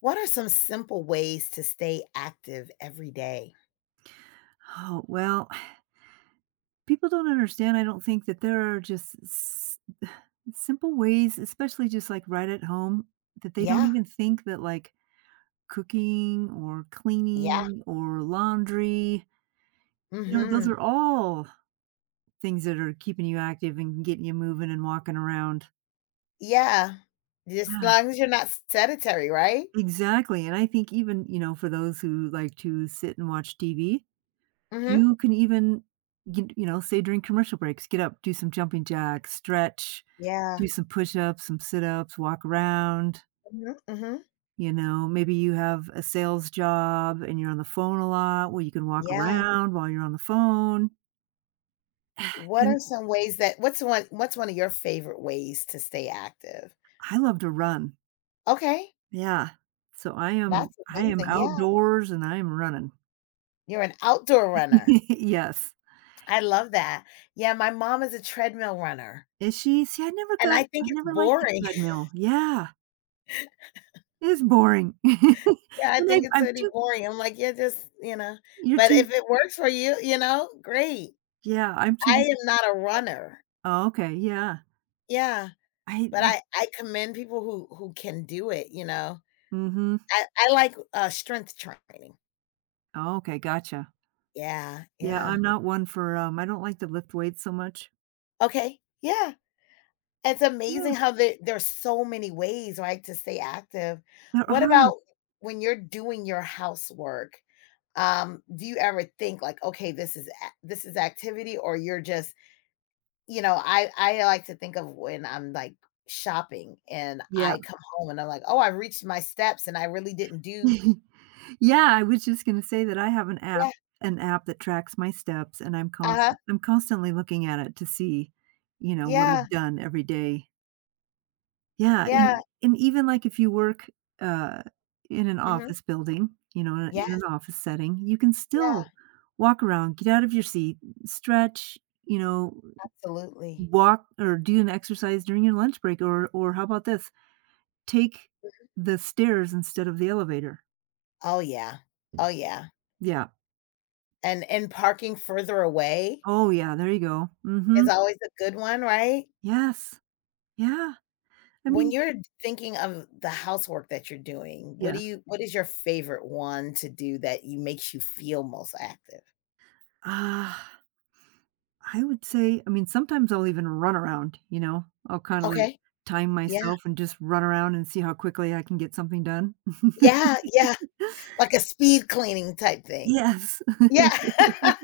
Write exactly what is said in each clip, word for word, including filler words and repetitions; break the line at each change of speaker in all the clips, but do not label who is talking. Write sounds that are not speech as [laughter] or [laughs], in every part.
What are some simple ways to stay active every day?
Oh, well, [sighs] people don't understand, I don't think, that there are just s [sighs] simple ways, especially just, like, right at home, that they don't
Yeah,
even think that, like, cooking or
yeah,
cleaning or laundry, you know, those are
mhm,
all things that are keeping you active and getting you moving and walking around.
yeah, just as
Yeah,
long as you're not sedentary, right?
exactly, and I think even, you know, for those who like to sit and watch T V,
Mhm,
you can even, you you know, say during commercial breaks, get up, do some jumping jacks, stretch,
yeah,
do some push-ups, some sit-ups, walk around,
mhm, mhm,
you know, maybe you have a sales job and you're on the phone a lot, well, you can walk
yeah.
around while you're on the phone. [sighs]
What
And
are some ways that what's one what's one of your favorite ways to stay active?
I love to run.
Okay,
Yeah. So I am
that's
I am
amazing, yeah,
outdoors and I am running.
you're an outdoor runner.
[laughs] Yes.
I love that. Yeah, my mom is a treadmill runner,
Is she? See, I never
and
got
I
I
think it's
never liked the
boring.
treadmill. Yeah. It's boring.
Yeah,
[laughs]
I
And I
think it's
I'm
really
too.
boring. I'm like, "Yeah, just," you know?
You're
But
too.
if it works for you, you know, great.
Yeah, I'm
I
too.
am not a runner.
Oh, okay, yeah.
Yeah,
I
but I I commend people who who can do it, you know?
Mhm.
I I like, uh, strength training.
Oh, okay, gotcha.
Yeah,
Yeah,
yeah.
I'm not one for, um, I don't like to lift weights so much.
Okay, yeah. It's
Yeah,
amazing how there there's so many ways, right, to stay active.
there
What
are.
about when you're doing your housework? Um, do you ever think like, "Okay, this is a this is activity," or you're just, you know, I I like to think of when I'm, like, shopping and
Yeah.
I come home and I'm like, "Oh, I reached my steps and I really didn't do."
[laughs] Yeah, I was just gonna say that I have an app
Yeah,
an app that tracks my steps, and I'm const
uh-huh,
I'm constantly looking at it to see, you know, what
yeah,
I've done every day. Yeah,
yeah,
and and even, like, if you work, uh, in an
mhm,
office building, you know, in in an
yes,
office setting, you can
yeah,
still walk around, get out of your seat, stretch, you know,
absolutely.
walk or do an exercise during your lunch break, or or how about this? Take the stairs instead of the elevator.
Oh, yeah, oh, yeah,
Yeah.
and and parking further away
Oh, yeah, there you go.
is
Mhm.
always a good one, right?
Yes. Yeah. I
When
mean
you're thinking of the housework that you're doing, what do
yes.
you what is your favorite one to do that you makes you feel most active?
Ah, I would say I mean, sometimes I'll even run around, you know? I'll kinda, like,
Okay,
time
yeah,
myself and just run around and see how quickly I can get something done. [laughs]
yeah, yeah. Like a speed cleaning type thing.
Yes.
Yeah.
[laughs]
[laughs]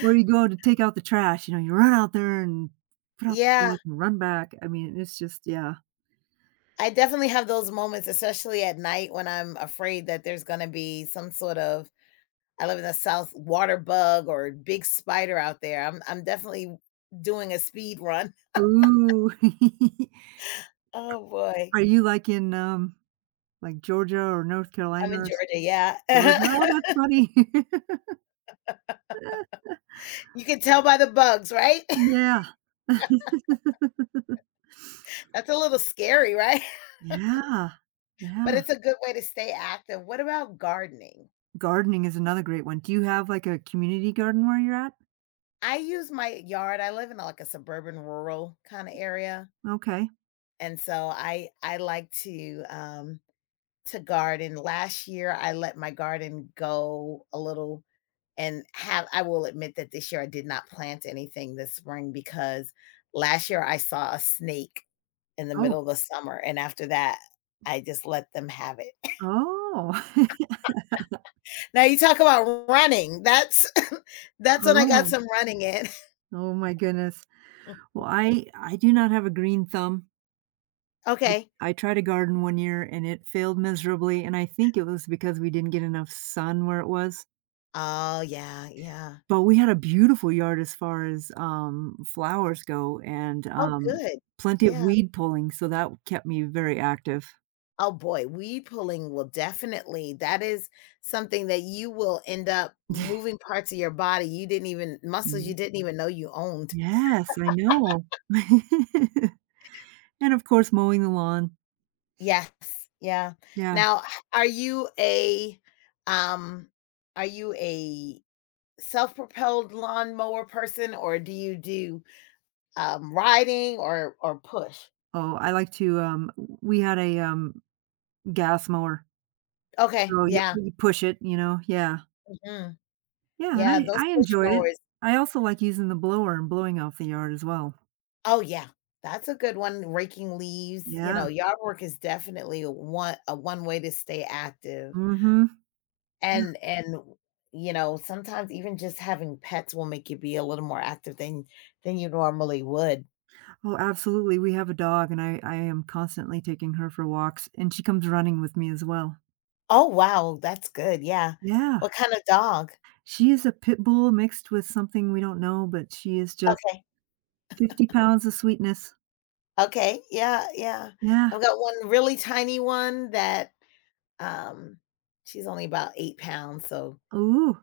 Or you go to take out the trash, you know, you run out there and put out the
Yeah,
trash and run back. I mean, it's just yeah.
I definitely have those moments, especially at night when I'm afraid that there's gonna be some sort of, I live in the South, water bug or big spider out there. I'm I'm definitely doing a speed run.
Ooh. [laughs]
Oh boy.
Are you like in, um like Georgia or North
I'm
Carolina
in
or s
Georgia, yeah.
Georgia? Oh,
[laughs]
that's funny. [laughs]
You can tell by the bugs, right?
Yeah. [laughs]
[laughs] That's a little scary, right? [laughs]
Yeah.
But
Yeah.
it's a good way to stay active. What about gardening?
Gardening is another great one. Do you have, like, a community garden where you're at?
I use my yard. I live in, like, a suburban rural kinda area.
Okay.
And so I I like to um to garden. Last year I let my garden go a little. And have I will admit that this year I did not plant anything this spring because last year I saw a snake in the
Oh.
middle of the summer, and after that I just let them have it. [laughs]
Oh. [laughs]
Now you talk about running. That's [coughs] [laughs] that's when I got
Oh.
some running in. [laughs]
Oh my goodness. Well, I I do not have a green thumb. I
Okay.
I tried to garden one year, and it failed miserably, and I think it was because we didn't get enough sun where it was.
Oh yeah, yeah.
But we had a beautiful yard as far as, um, flowers go and,
Oh
um,
good.
plenty of
Yeah.
weed pulling, so that kept me very active.
Oh boy, weed pulling will definitely, that is something that you will end up moving
[laughs]
parts of your body you didn't even, muscles you
Mm.
didn't even know you owned.
Yes, I know. [laughs] And of course, mowing the lawn.
Yes. Yeah.
Yeah.
Now, h- are you a um are you a self-propelled lawnmower person, or do you do, um riding or or push?
Oh, I like to, um we had a, um, gas mower.
Okay,
So you
yeah.
you push it, you know? Yeah.
Mhm.
Yeah, and
Yeah, those
I I
push
enjoy it.
mowers.
I also like using the blower and blowing off the yard as well.
Oh, yeah. That's a good one, raking leaves, you
Yeah.
know, yard work is definitely a one a one way to stay active,
Mhm.
and and, you know, sometimes even just having pets will make you be a little more active than than you normally would.
Oh, absolutely. We have a dog, and I I am constantly taking her for walks, and she comes running with me as well.
Oh, wow, that's good, yeah.
Yeah.
What kind of dog?
She is a pit bull mixed with something we don't know, but she is just
Okay,
fifty pounds of sweetness.
okay, yeah, yeah.
Yeah.
I've got one really tiny one that, um, she's only about eight pounds, so.
Ooh.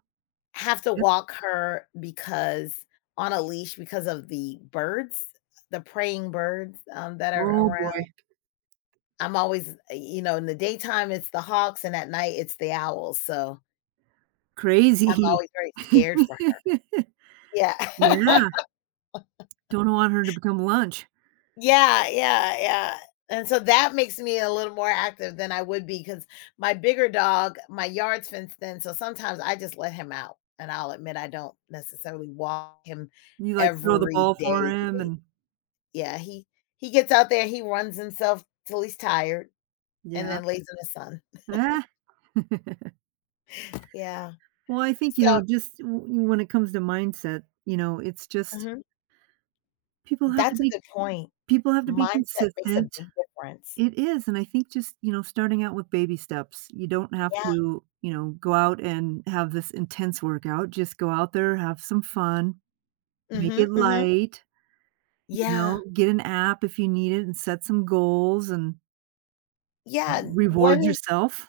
Have to
Yes.
walk her because on a leash, because of the birds, the praying birds, um, that are
Oh,
around.
boy.
I'm always uh, you know, in the daytime, it's the hawks, and at night, it's the owls, so. I'm
Crazy.
always very scared
[laughs]
for her. Yeah.
Yeah.
[laughs]
Don't want her to become lunch.
Yeah, yeah, yeah, and so that makes me a little more active than I would be because my bigger dog, my yard's fenced in, so sometimes I just let him out, and I'll admit I don't necessarily walk him
You, like, throw the
every
ball for
day.
him and
Yeah, he he gets out there, he runs himself till he's tired and
yeah.
then lays Mm. in the sun.
Ah. [laughs]
Yeah.
Well, I think, you
So,
know, just w when it comes to mindset, you know, it's just
mhm,
people have to
that's a
be.
good point.
People have to be
Mindset makes a
consistent.
big difference.
It is, and I think just, you know, starting out with baby steps. You don't have
Yeah.
to, you know, go out and have this intense workout. Just go out there, have some fun, make it
Mhm, mhm.
light, you
Yeah.
know, get an app if you need it and set some goals and
Yeah, and what
reward
is
yourself.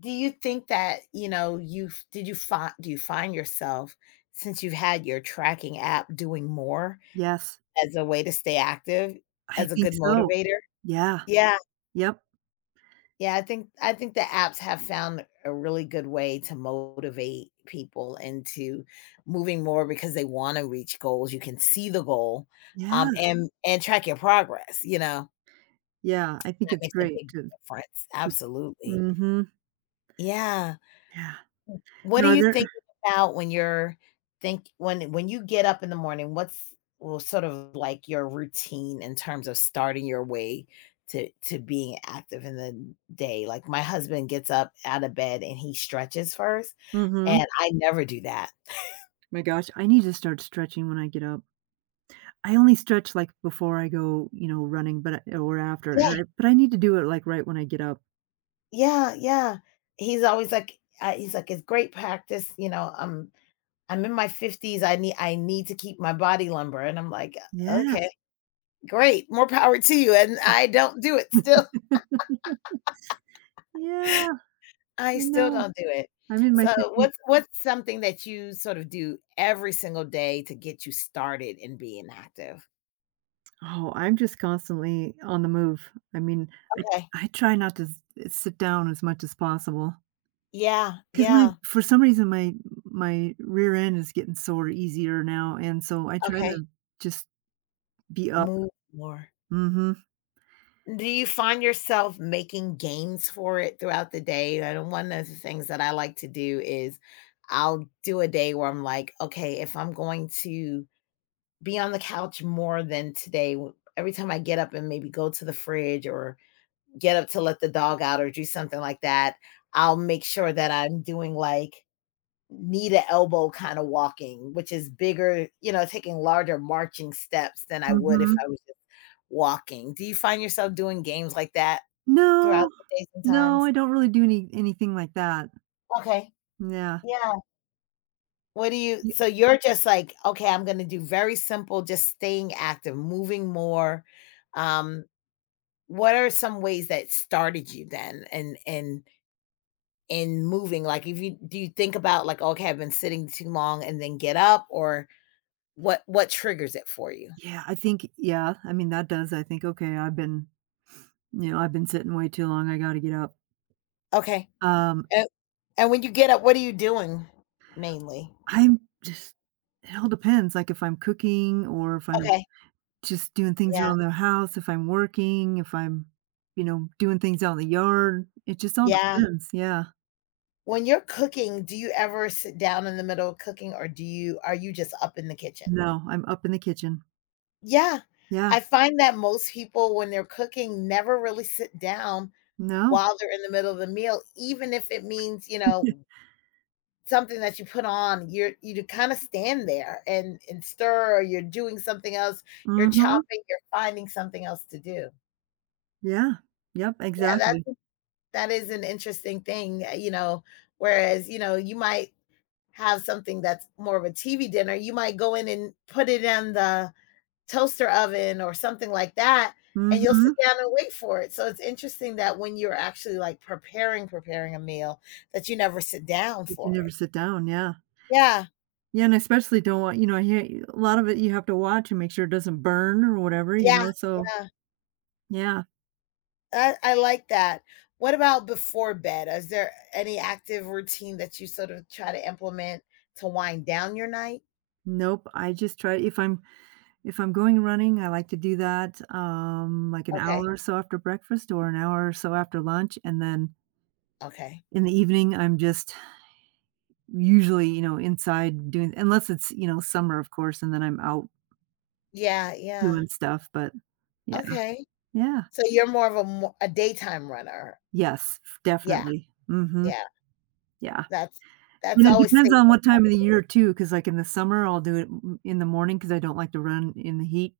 do you think that, you know, you've did you find do you find yourself since you've had your tracking app, doing more
Yes,
as a way to stay active,
I
as a
think
good
so.
motivator?
Yeah.
Yeah.
Yep.
Yeah, I think I think the apps have found a really good way to motivate people into moving more because they wanna reach goals, you can see the goal, um, Mhm.
Yeah.
and and track your progress, you know?
Yeah, I think
That
it's
makes a
great
big
to
difference,
to
absolutely.
Mhm.
Yeah.
Yeah.
What
Now
are
are
you
there.
thinking about when you're, think when when you get up in the morning, what's well, sort of like your routine in terms of starting your way to to being active in the day? Like my husband gets up out of bed and he stretches first, and
Mhm.
I never do that.
My gosh, I need to start stretching when I get up. I only stretch, like, before I go, you know, running, but I or after,
Yeah,
and I but I need to do it, like, right when I get up.
yeah, yeah. He's always like, uh, he's like, it's great practice. You know, I'm I'm in my fifties. I need I need to keep my body lumber, and I'm like, okay,
Yes.
great, more power to you. And I don't do it still.
[laughs] Yeah,
I
I
still
know.
don't do it.
I'm in my
So
fifties.
what's what's something that you sort of do every single day to get you started in being active?
Oh, I'm just constantly on the move. I mean, I
Okay.
I try not to s eh, sit down as much as possible
Yeah,
because my
yeah.
for some reason, my my rear end is getting sore easier now, and so I try
Okay.
to just be up.
Move more.
Mm. Mhm.
Do you find yourself making games for it throughout the day? I know one of the things that I like to do is, I'll do a day where I'm like, okay, if I'm going to be on the couch more than today, w- every time I get up and maybe go to the fridge or get up to let the dog out or do something like that, I'll make sure that I'm doing like knee to elbow kind of walking, which is bigger, you know, taking larger marching steps than I
Mm.
would if
Mhm.
I was just walking. Do you find yourself doing games like that throughout
No.
the day
No, I
sometimes?
don't really do any anything like that.
Okay.
Yeah.
Yeah. What do you so you're just like, okay, I'm gonna do very simple, just staying active, moving more. Um, what are some ways that started you then and and in moving? Like if you do you think about like, okay, I've been sitting too long and then get up, or what what triggers it for you?
Yeah, I think yeah, I mean, that does, I think, "Okay, I've been you know, I've been sitting way too long, I gotta get up."
Okay.
Um,
And, and when you get up, what are you doing mainly?
I'm just it all depends, like, if I'm cooking or if I'm
Okay.
just doing things
Yeah.
around the house, if I'm working, if I'm, you know, doing things out in the yard. It just all
Yeah.
depends, yeah.
When you're cooking, do you ever sit down in the middle of cooking, or do you are you just up in the kitchen?
No, I'm up in the kitchen.
Yeah.
Yeah,
I find that most people when they're cooking never really sit down
no.
while they're in the middle of the meal, even if it means, you know,
[laughs]
something that you put on, you're you kind of stand there and and stir, or you're doing something else, you're
Mhm,
chopping, you're finding something else to do,
yeah. Yep,
yeah,
exactly.
that's that is an interesting thing, uh, you know whereas, you know you might have something that's more of a tv dinner, you might go in and put it in the toaster oven or something like that, and you'll sit
Mhm,
down and wait for it. So it's interesting that when you're actually like preparing preparing a meal, that you never sit down
if you
for
never
it.
sit down, yeah.
Yeah,
Yeah, and I especially don't want, you know, I hear a lot of it, you have to watch and make sure it doesn't burn or whatever. Yeah. you
yeah,
know, so
yeah.
yeah.
I, I like that. What about before bed? Is there any active routine that you sort of try to implement to wind down your night?
Nope, I just try. If I'm if I'm going running, I like to do that, um, like an hour
Okay.
or so after breakfast or an hour or so after lunch, and then
Okay.
in the evening, I'm just usually, you know, inside doing unless it's, you know, summer, of course, and then I'm out
Yeah. Yeah.
doing stuff, but yeah.
Okay.
Yeah.
So you're more of a mo- a daytime runner.
Yes,
Yeah.
definitely. Mhm.
Yeah.
Yeah.
That's
And
that's
it
always
depends on
safer.
what time of the year too, because like, in the summer, I'll do it m in the morning because I don't like to run in the heat.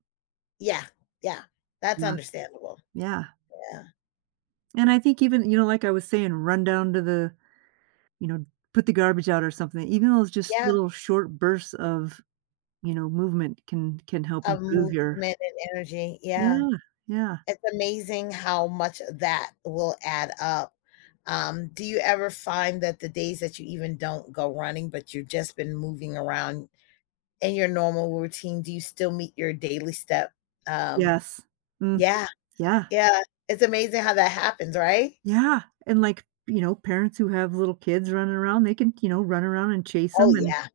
Yeah. Yeah. That's
Yeah,
understandable.
yeah,
Yeah.
and I think even, you know, like I was saying, run down, to the you know, put the garbage out or something. Even those just
Yeah.
little short bursts of, you know, movement can can help
Of
improve
movement
your.
and energy.
Yeah,
Yeah.
yeah.
It's amazing how much that will add up. Um, do you ever find that the days that you even don't go running, but you've just been moving around in your normal routine, do you still meet your daily step? Um,
Yes. Mm,
yeah,
yeah,
yeah. It's amazing how that happens, right?
yeah, and, like, you know, parents who have little kids running around, they can, you know, run around and chase
Oh,
them, and
yeah.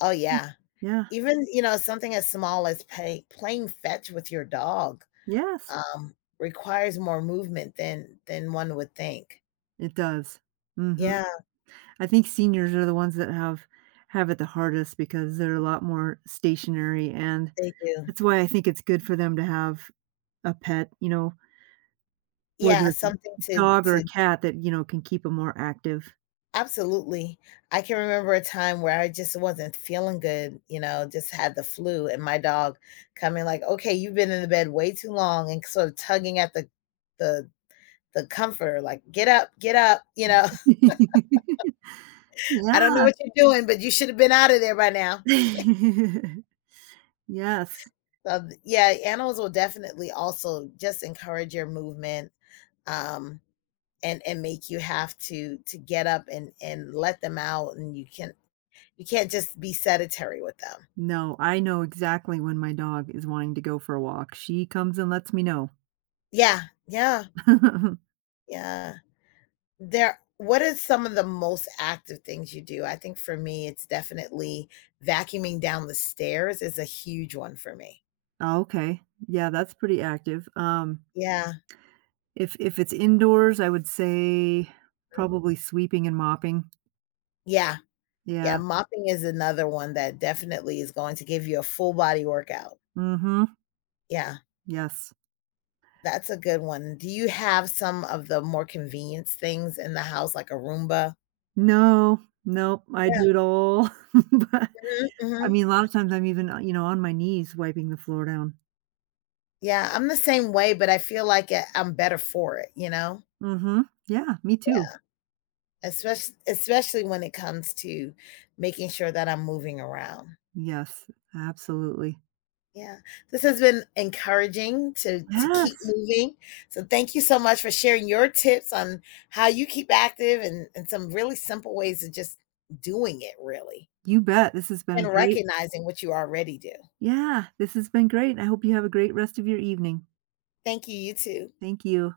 Oh,
mm,
yeah.
yeah.
Even, you know, something as small as pay, playing fetch with your dog,
Yes,
um, requires more movement than than one would think.
it does. Mhm.
Yeah,
I think seniors are the ones that have have it the hardest because they're a lot more stationary, and
they do.
that's why I think it's good for them to have a pet, you know, whether
Yeah,
it's a
something to
dog or a
to
cat that, you know, can keep them more active.
Absolutely. I can remember a time where I just wasn't feeling good, you know, just had the flu and my dog coming like, "Okay, you've been in the bed way too long," and sort of tugging at the the the comforter like, "Get up, get up," you know, [laughs]
[laughs]
"I don't know
Yeah.
what you're doing, but you should have been out of there by now."
[laughs] Yes.
So, th yeah, animals will definitely also just encourage your movement, um, and and make you have to to get up and and let them out, and you can you can't just be sedentary with them.
No, I know exactly when my dog is wanting to go for a walk. She comes and lets me know.
Yeah, yeah.
[laughs]
Yeah. There What are some of the most active things you do? I think for me, it's definitely vacuuming down the stairs is a huge one for me.
Oh, okay. Yeah, that's pretty active. Um,
Yeah.
if if it's indoors, I would say
Mhm.
probably sweeping and mopping.
Yeah. Yeah,
Yeah.
mopping is another one that definitely is going to give you a full body workout.
Mhm.
Yeah,
Yes.
that's a good one. Do you have some of the more convenience things in the house, like a Roomba?
No. Nope. I
Yeah.
do it all. [laughs] But
Mhm,
I
mhm.
mean, a lot of times I'm even, uh, you know, on my knees wiping the floor down.
Yeah, I'm the same way, but I feel like, eh, I'm better for it, you know?
Mhm. Yeah, me too.
especially especially when it comes to making sure that I'm moving around.
Yes, absolutely.
Yeah. This has been encouraging to to keep
Yes.
moving. So thank you so much for sharing your tips on how you keep active, and, and some really simple ways of just doing it, really,
You bet. This has been a
and
great.
recognizing what you already do.
Yeah, this has been great. I hope you have a great rest of your evening.
Thank you, you too.
Thank you.